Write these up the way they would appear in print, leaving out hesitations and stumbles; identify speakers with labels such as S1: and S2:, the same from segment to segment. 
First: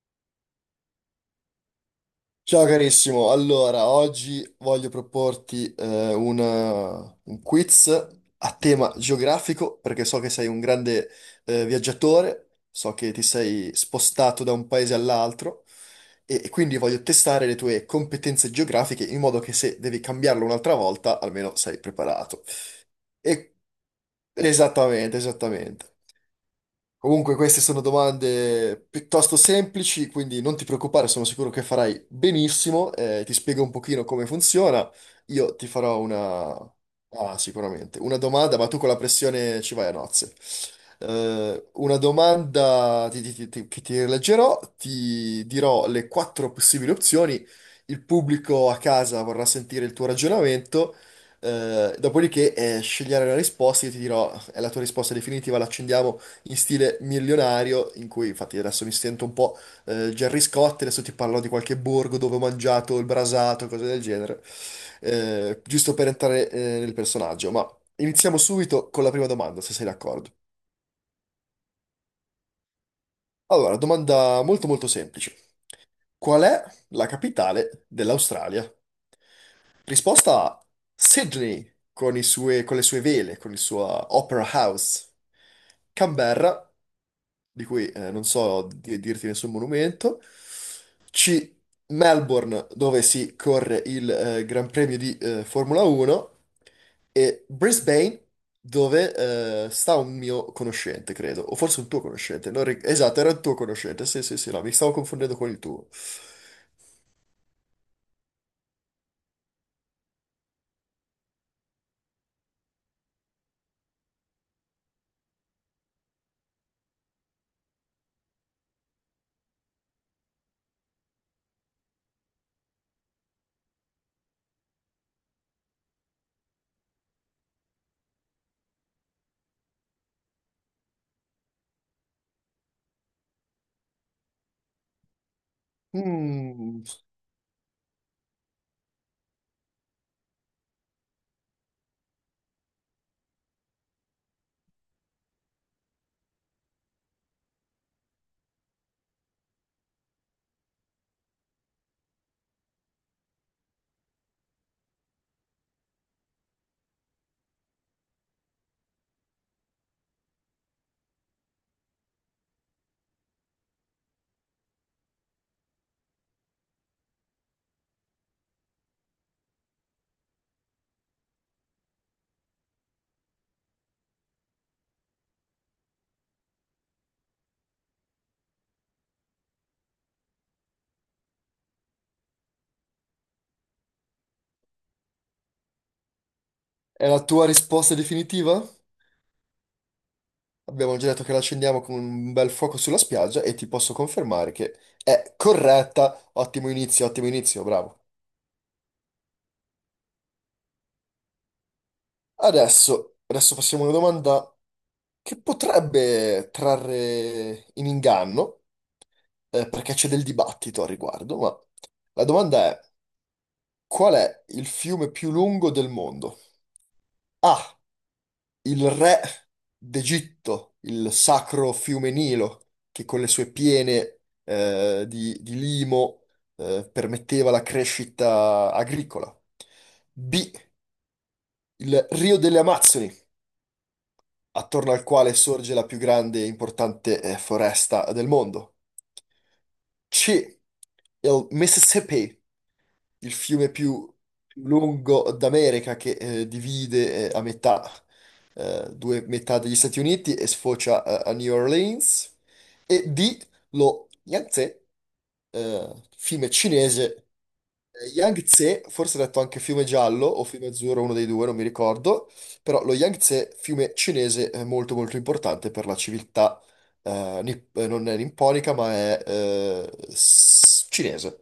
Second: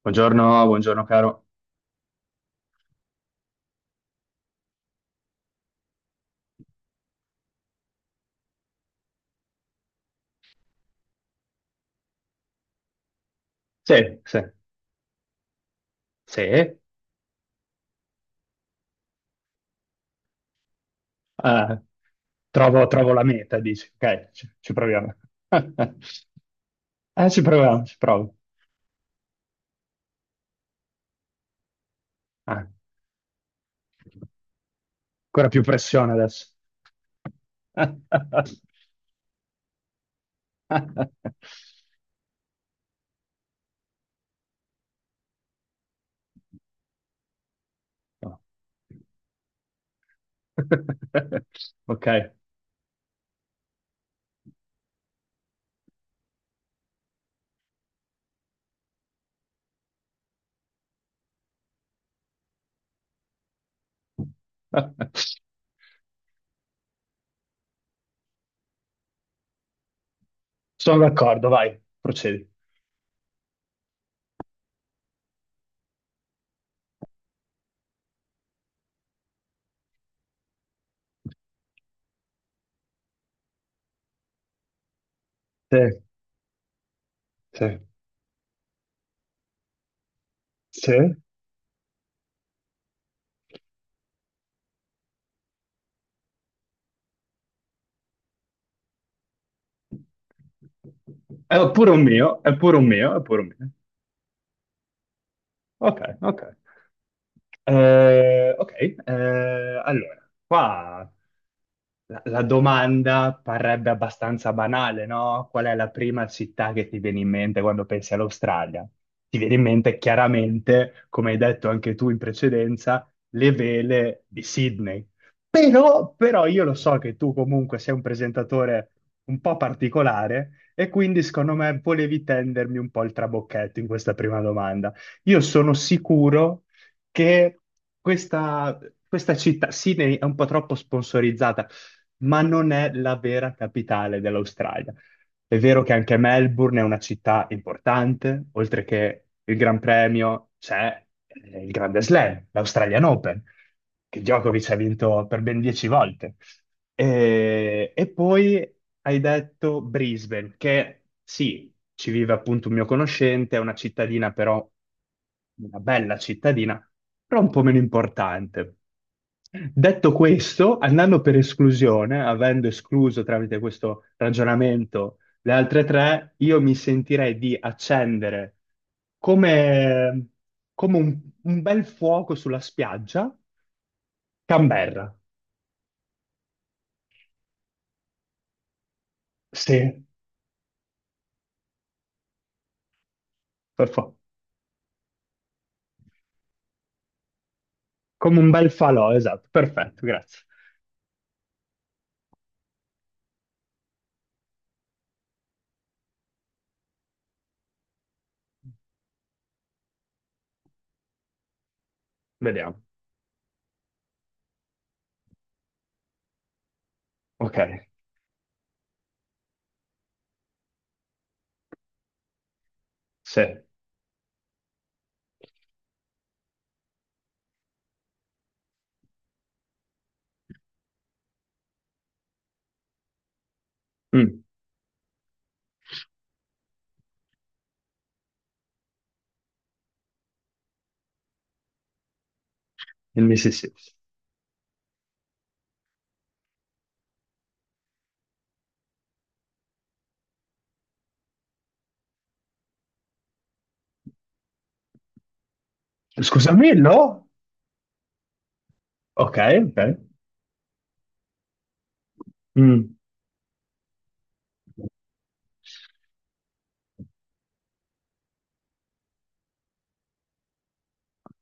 S1: Buongiorno, buongiorno caro.
S2: Ciao carissimo, allora oggi voglio proporti una- un quiz a tema geografico perché so che sei un grande viaggiatore, so che ti sei
S1: Sì, sì,
S2: spostato da un paese all'altro
S1: sì,
S2: e quindi voglio testare le tue competenze geografiche in modo che se devi cambiarlo un'altra volta almeno sei preparato.
S1: trovo la
S2: E-
S1: meta, dici, ok, ci proviamo.
S2: Esattamente, esattamente.
S1: Eh,
S2: Comunque
S1: ci
S2: queste sono
S1: proviamo, ci provo.
S2: domande piuttosto semplici, quindi non ti preoccupare, sono sicuro che farai
S1: Ah,
S2: benissimo. Ti spiego un pochino come funziona.
S1: ancora
S2: Io
S1: più
S2: ti farò
S1: pressione adesso.
S2: una... Ah, sicuramente. Una domanda, ma tu con la pressione ci vai a nozze. Una domanda che ti leggerò, ti dirò le quattro possibili opzioni. Il
S1: No.
S2: pubblico a casa vorrà sentire il tuo ragionamento.
S1: Ok,
S2: Dopodiché, scegliere la risposta, io ti dirò, è la tua risposta definitiva, l'accendiamo in stile milionario, in cui infatti adesso mi sento un po' Gerry Scott, adesso ti parlo di qualche borgo dove ho mangiato il brasato, cose del genere, giusto per entrare nel personaggio. Ma iniziamo subito con la prima domanda, se sei d'accordo.
S1: sono d'accordo, vai, procedi.
S2: Allora, domanda molto molto semplice. Qual è la capitale dell'Australia? Risposta A, Sydney con con le sue vele, con il suo Opera House.
S1: Sì,
S2: Canberra, di
S1: sì,
S2: cui non so dirti nessun monumento.
S1: sì.
S2: C. Melbourne, dove si corre il Gran Premio di Formula 1. E Brisbane, dove sta un mio conoscente, credo. O
S1: È
S2: forse
S1: pure
S2: un tuo
S1: un mio,
S2: conoscente.
S1: è
S2: Non
S1: pure
S2: ri-
S1: un mio,
S2: Esatto,
S1: è
S2: era
S1: pure
S2: il
S1: un
S2: tuo
S1: mio.
S2: conoscente. Sì, sì, sì, no, mi stavo confondendo con il tuo.
S1: Ok, ok. Ok, eh, allora, qua la domanda parrebbe abbastanza banale, no? Qual è la prima città che ti viene in mente quando pensi all'Australia? Ti viene in mente chiaramente, come hai detto anche tu in precedenza, le vele di Sydney. Però, io lo so che tu comunque sei un presentatore un po' particolare e quindi secondo me volevi tendermi un po' il trabocchetto in questa prima domanda. Io sono sicuro
S2: Mm.
S1: che questa, questa città, Sydney, è un po' troppo sponsorizzata, ma non è la vera capitale dell'Australia. È vero che anche Melbourne è una città importante, oltre che il Gran Premio c'è il Grande Slam, l'Australian Open, che Djokovic ha vinto per ben 10 volte. E poi hai detto Brisbane, che sì, ci vive appunto un mio conoscente, è una cittadina però, una bella cittadina, però un po' meno importante. Detto questo, andando per esclusione, avendo escluso tramite questo ragionamento le altre tre, io mi sentirei di accendere come, come un bel fuoco sulla spiaggia, Canberra.
S2: È la tua risposta definitiva?
S1: Sì,
S2: Abbiamo già detto che la accendiamo con un bel fuoco sulla spiaggia e ti
S1: per
S2: posso
S1: fa-
S2: confermare che è corretta. Ottimo inizio, bravo.
S1: come un bel falò, esatto, perfetto, grazie.
S2: Adesso, adesso passiamo a una domanda che potrebbe trarre in inganno, perché c'è del dibattito al riguardo, ma la domanda è:
S1: Vediamo.
S2: qual è il fiume più lungo del mondo?
S1: Ok,
S2: A. Il re d'Egitto, il sacro fiume Nilo, che con le
S1: sì.
S2: sue piene di limo permetteva la crescita agricola. B. Il Rio delle Amazzoni,
S1: Mm,
S2: attorno al quale sorge la più grande e importante foresta del mondo. C. Il Mississippi,
S1: il
S2: il fiume
S1: Mississippi.
S2: più lungo d'America che divide a metà due metà degli Stati Uniti e sfocia a New Orleans, e D, lo Yangtze, fiume
S1: Scusami,
S2: cinese.
S1: no?
S2: Yangtze, forse
S1: Ok,
S2: detto anche
S1: ok.
S2: fiume giallo o fiume azzurro, uno dei due, non mi ricordo, però lo
S1: Mm,
S2: Yangtze, fiume cinese, è molto molto importante per la civiltà, non è nipponica, ma è cinese.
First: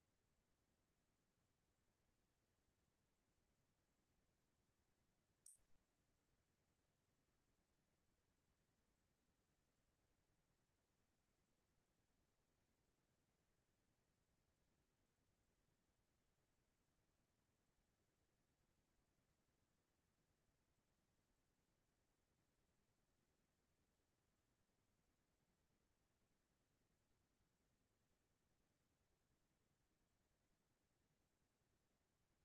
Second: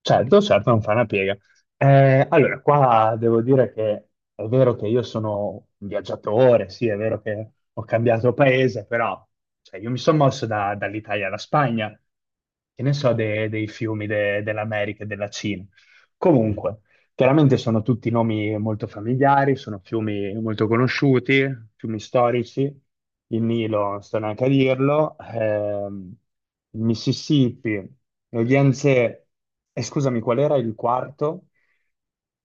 S1: certo, certo, non fa una piega. Allora, qua devo dire che è vero che io sono un viaggiatore, sì, è vero che ho cambiato paese, però cioè, io mi sono mosso dall'Italia alla Spagna, che ne so dei fiumi dell'America e della Cina. Comunque, chiaramente sono tutti nomi molto familiari, sono fiumi molto conosciuti, fiumi storici, il Nilo, non sto neanche a dirlo, il Mississippi, lo Yangtze, e scusami, qual era il quarto?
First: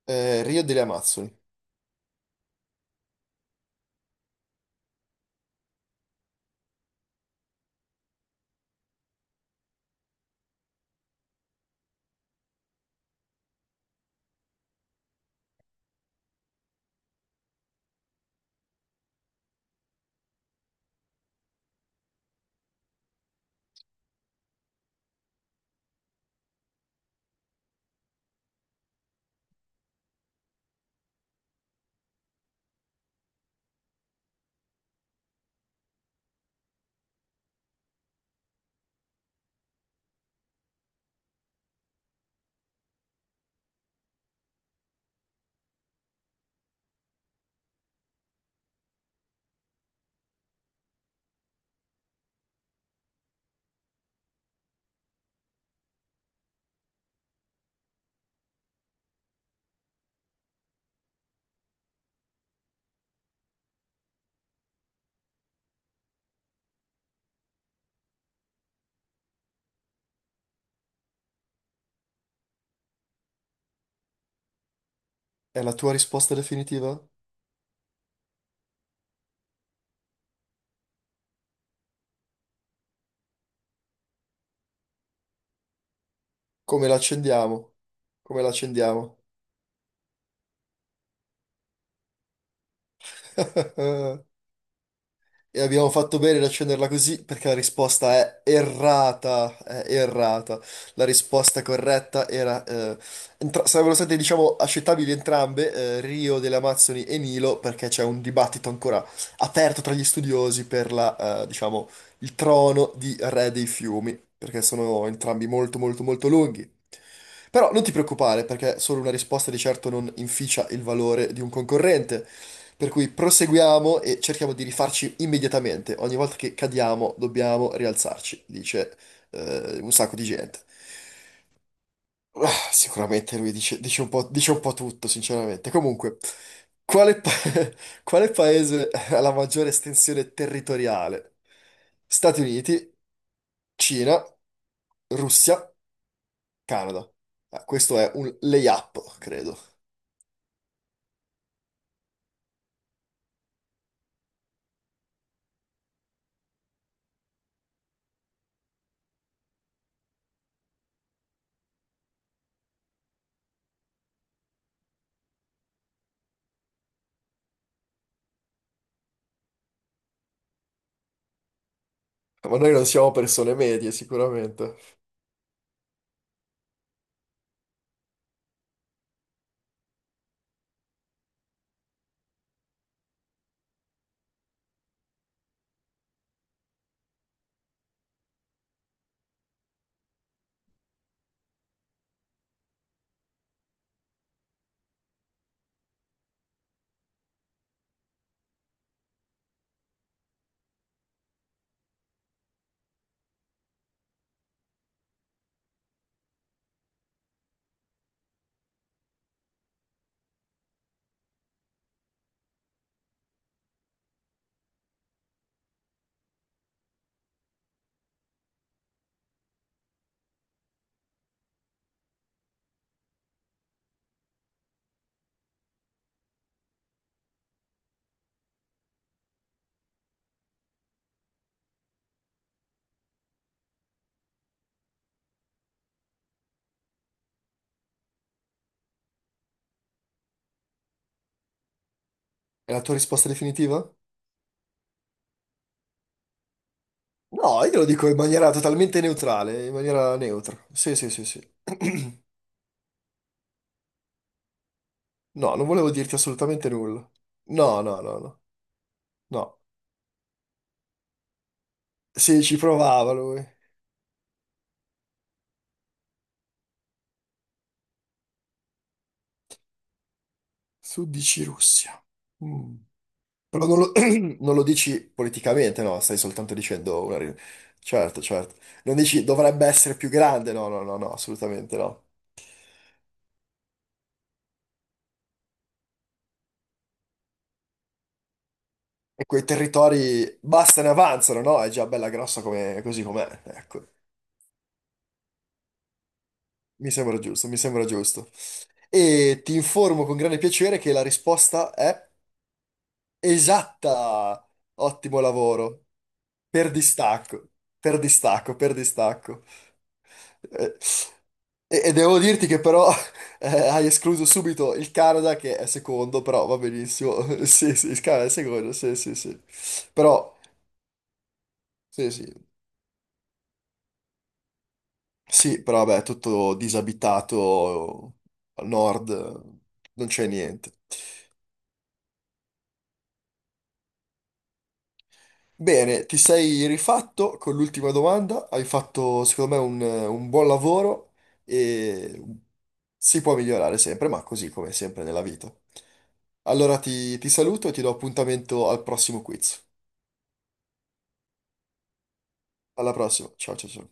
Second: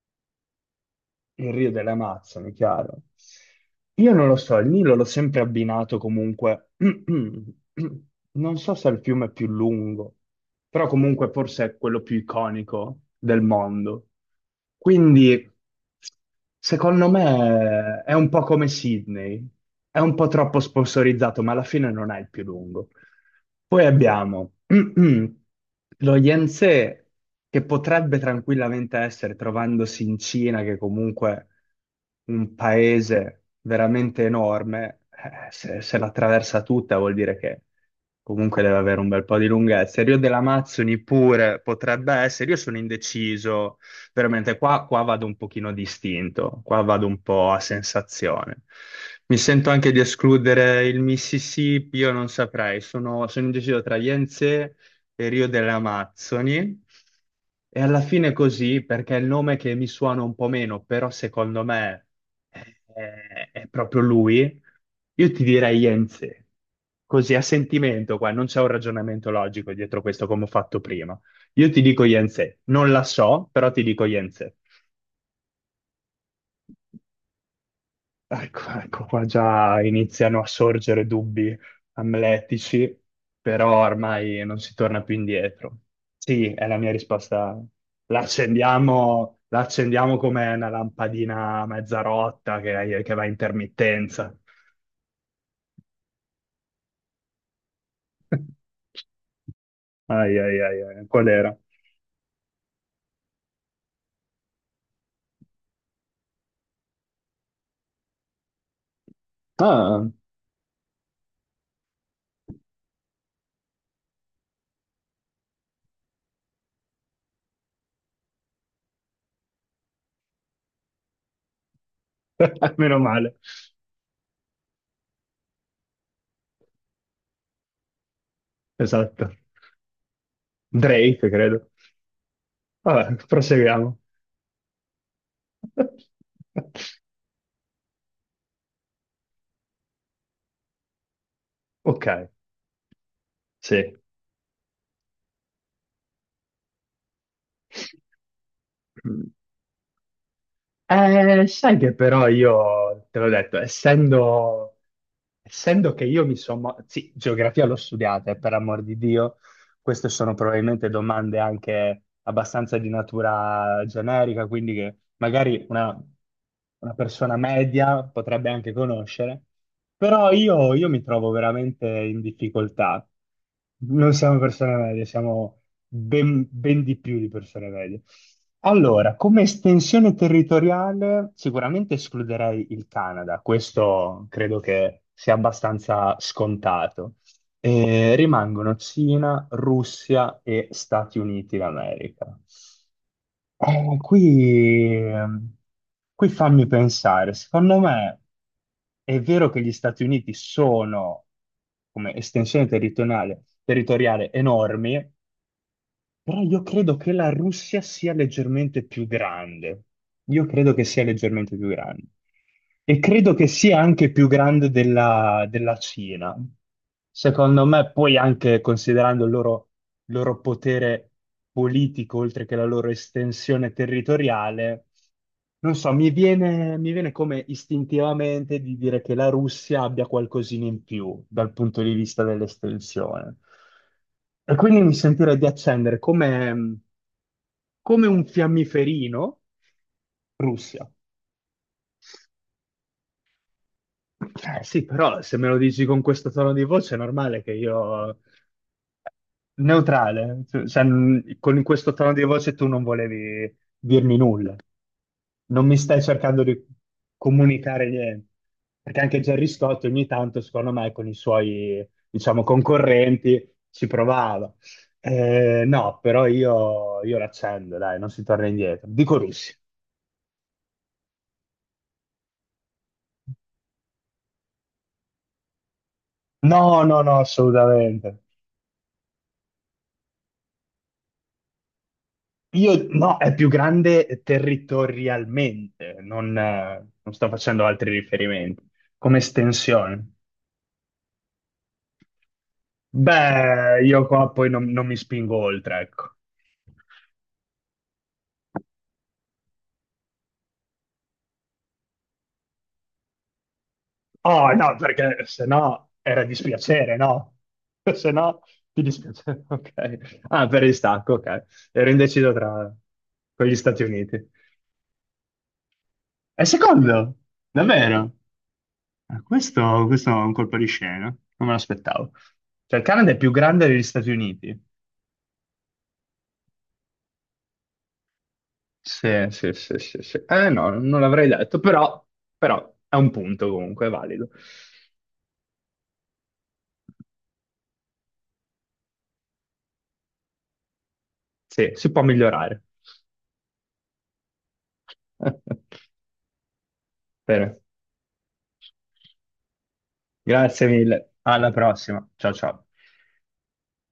S2: Rio delle Amazzoni.
S1: Il Rio delle Amazzoni, chiaro. Io non lo so, il Nilo l'ho sempre abbinato comunque. Non so se è il fiume più lungo, però comunque forse è quello più iconico del mondo. Quindi, secondo me, è un po' come Sydney, è un po' troppo sponsorizzato, ma alla fine non è il più lungo. Poi abbiamo lo Yense che potrebbe tranquillamente essere, trovandosi in Cina, che comunque un paese veramente enorme, se l'attraversa tutta vuol dire che comunque deve avere un bel po' di lunghezza. Il Rio dell'Amazzoni pure potrebbe essere, io sono indeciso veramente qua, qua vado un pochino distinto, qua vado un po' a sensazione. Mi sento anche di escludere il Mississippi, io non saprei, sono indeciso tra Yense e Rio delle Amazzoni. E alla fine così, perché è il nome che mi suona un po' meno, però secondo me è, è proprio lui, io ti direi Yense. Così a sentimento qua, non c'è un ragionamento logico dietro questo come ho fatto prima. Io ti dico Yense, non la so, però ti dico Yense.
S2: È la tua risposta definitiva?
S1: Ecco, ecco, qua già iniziano a sorgere dubbi amletici, però ormai non si torna più indietro. Sì, è la
S2: Come
S1: mia risposta.
S2: l'accendiamo? Come l'accendiamo?
S1: La accendiamo come una lampadina mezza rotta che va a intermittenza.
S2: E abbiamo fatto bene ad accenderla così perché la risposta è errata, è
S1: Ai, ai,
S2: errata.
S1: ai,
S2: La
S1: ai, qual era?
S2: risposta corretta era... sarebbero state, diciamo, accettabili entrambe, Rio delle Amazzoni e Nilo, perché c'è un dibattito ancora aperto tra gli
S1: Ah,
S2: studiosi per la, diciamo, il trono di re dei fiumi, perché sono entrambi molto, molto, molto lunghi. Però non ti preoccupare, perché solo una risposta di certo non inficia il valore di un concorrente. Per
S1: meno
S2: cui
S1: male,
S2: proseguiamo e cerchiamo di rifarci immediatamente. Ogni volta che cadiamo dobbiamo rialzarci, dice
S1: esatto.
S2: un sacco di gente.
S1: Drake, credo.
S2: Ah,
S1: Vabbè,
S2: sicuramente lui dice,
S1: proseguiamo.
S2: dice un po' tutto, sinceramente. Comunque, quale, pa- quale paese ha la maggiore estensione territoriale?
S1: Ok,
S2: Stati Uniti,
S1: sì.
S2: Cina, Russia, Canada. Ah, questo è un layup,
S1: Mm.
S2: credo.
S1: Sai che però io, te l'ho detto, essendo che io mi sono... Sì, geografia l'ho studiata, e per amor di Dio, queste sono probabilmente domande anche abbastanza di natura generica, quindi che magari una persona media potrebbe anche conoscere, però io mi trovo veramente in
S2: Ma noi non
S1: difficoltà.
S2: siamo persone medie,
S1: Non siamo persone
S2: sicuramente.
S1: medie, siamo ben, ben di più di persone medie. Allora, come estensione territoriale sicuramente escluderei il Canada, questo credo che sia abbastanza scontato. E rimangono Cina, Russia e Stati Uniti d'America. Eh, qui, ehm, qui fammi pensare, secondo me è vero che gli Stati Uniti sono come estensione territoriale enormi, però io credo che la Russia sia leggermente più grande. Io credo che sia leggermente più grande. E credo che sia anche più grande della Cina. Secondo me, poi anche considerando il loro potere politico, oltre che la loro estensione territoriale. Non so, mi viene come istintivamente di dire che la Russia abbia qualcosina in più dal punto di vista dell'estensione. E quindi mi sentirei di accendere come un fiammiferino Russia.
S2: È la tua risposta definitiva?
S1: Sì, però se me lo dici con questo tono di voce è normale che
S2: No, io lo dico in
S1: io...
S2: maniera totalmente neutrale, in maniera
S1: Neutrale,
S2: neutra. Sì, sì, sì, sì.
S1: con questo tono di voce tu non volevi dirmi nulla,
S2: No,
S1: non
S2: non
S1: mi
S2: volevo
S1: stai
S2: dirti
S1: cercando di
S2: assolutamente nulla. No,
S1: comunicare
S2: no, no,
S1: niente,
S2: no.
S1: perché anche Gerry
S2: No.
S1: Scott ogni tanto, secondo me, con i suoi, diciamo,
S2: Sì, ci provava lui.
S1: concorrenti ci provava. No, però io l'accendo, dai, non si torna indietro. Dico Russia.
S2: Tu dici Russia. Mm. Però non lo, non lo dici politicamente, no, stai soltanto
S1: No, no,
S2: dicendo
S1: no, assolutamente.
S2: Certo, certo. Non dici dovrebbe essere più grande, no, no, no, no, assolutamente no.
S1: Io no, è più grande territorialmente, non sto facendo altri riferimenti. Come
S2: E quei
S1: estensione.
S2: territori basta, ne avanzano, no? È già bella grossa come, così com'è,
S1: Beh,
S2: ecco.
S1: io qua poi non mi spingo oltre, ecco.
S2: Mi sembra giusto, mi sembra giusto. E ti informo con grande piacere che la risposta è esatta.
S1: Oh no,
S2: Ottimo
S1: perché se
S2: lavoro.
S1: no era
S2: Per
S1: dispiacere, no?
S2: distacco, per
S1: Se no
S2: distacco, per
S1: ti
S2: distacco.
S1: dispiacere, ok. Ah, per
S2: Eh,
S1: il stacco, ok. Ero
S2: e devo
S1: indeciso
S2: dirti che
S1: tra
S2: però
S1: con gli Stati
S2: hai escluso
S1: Uniti.
S2: subito il Canada che è secondo,
S1: È
S2: però va
S1: secondo?
S2: benissimo. Sì, sì, il
S1: Davvero?
S2: Canada è secondo, sì, sì,
S1: Eh,
S2: sì.
S1: Questo, questo è un
S2: Però,
S1: colpo di scena, non me l'aspettavo.
S2: sì, sì.
S1: Cioè, il Canada è più grande degli Stati Uniti.
S2: Sì, però vabbè, tutto disabitato al nord,
S1: Sì, sì, sì, sì,
S2: non
S1: sì.
S2: c'è
S1: Eh no,
S2: niente.
S1: non l'avrei detto, però è un punto comunque, è valido.
S2: Bene, ti sei rifatto con l'ultima domanda, hai fatto secondo me un buon lavoro
S1: Sì, si può
S2: e
S1: migliorare.
S2: si può migliorare sempre, ma così come sempre nella vita. Allora ti
S1: Bene,
S2: saluto e ti do appuntamento al prossimo quiz.
S1: grazie mille. Alla prossima. Ciao ciao.
S2: Alla prossima, ciao ciao ciao.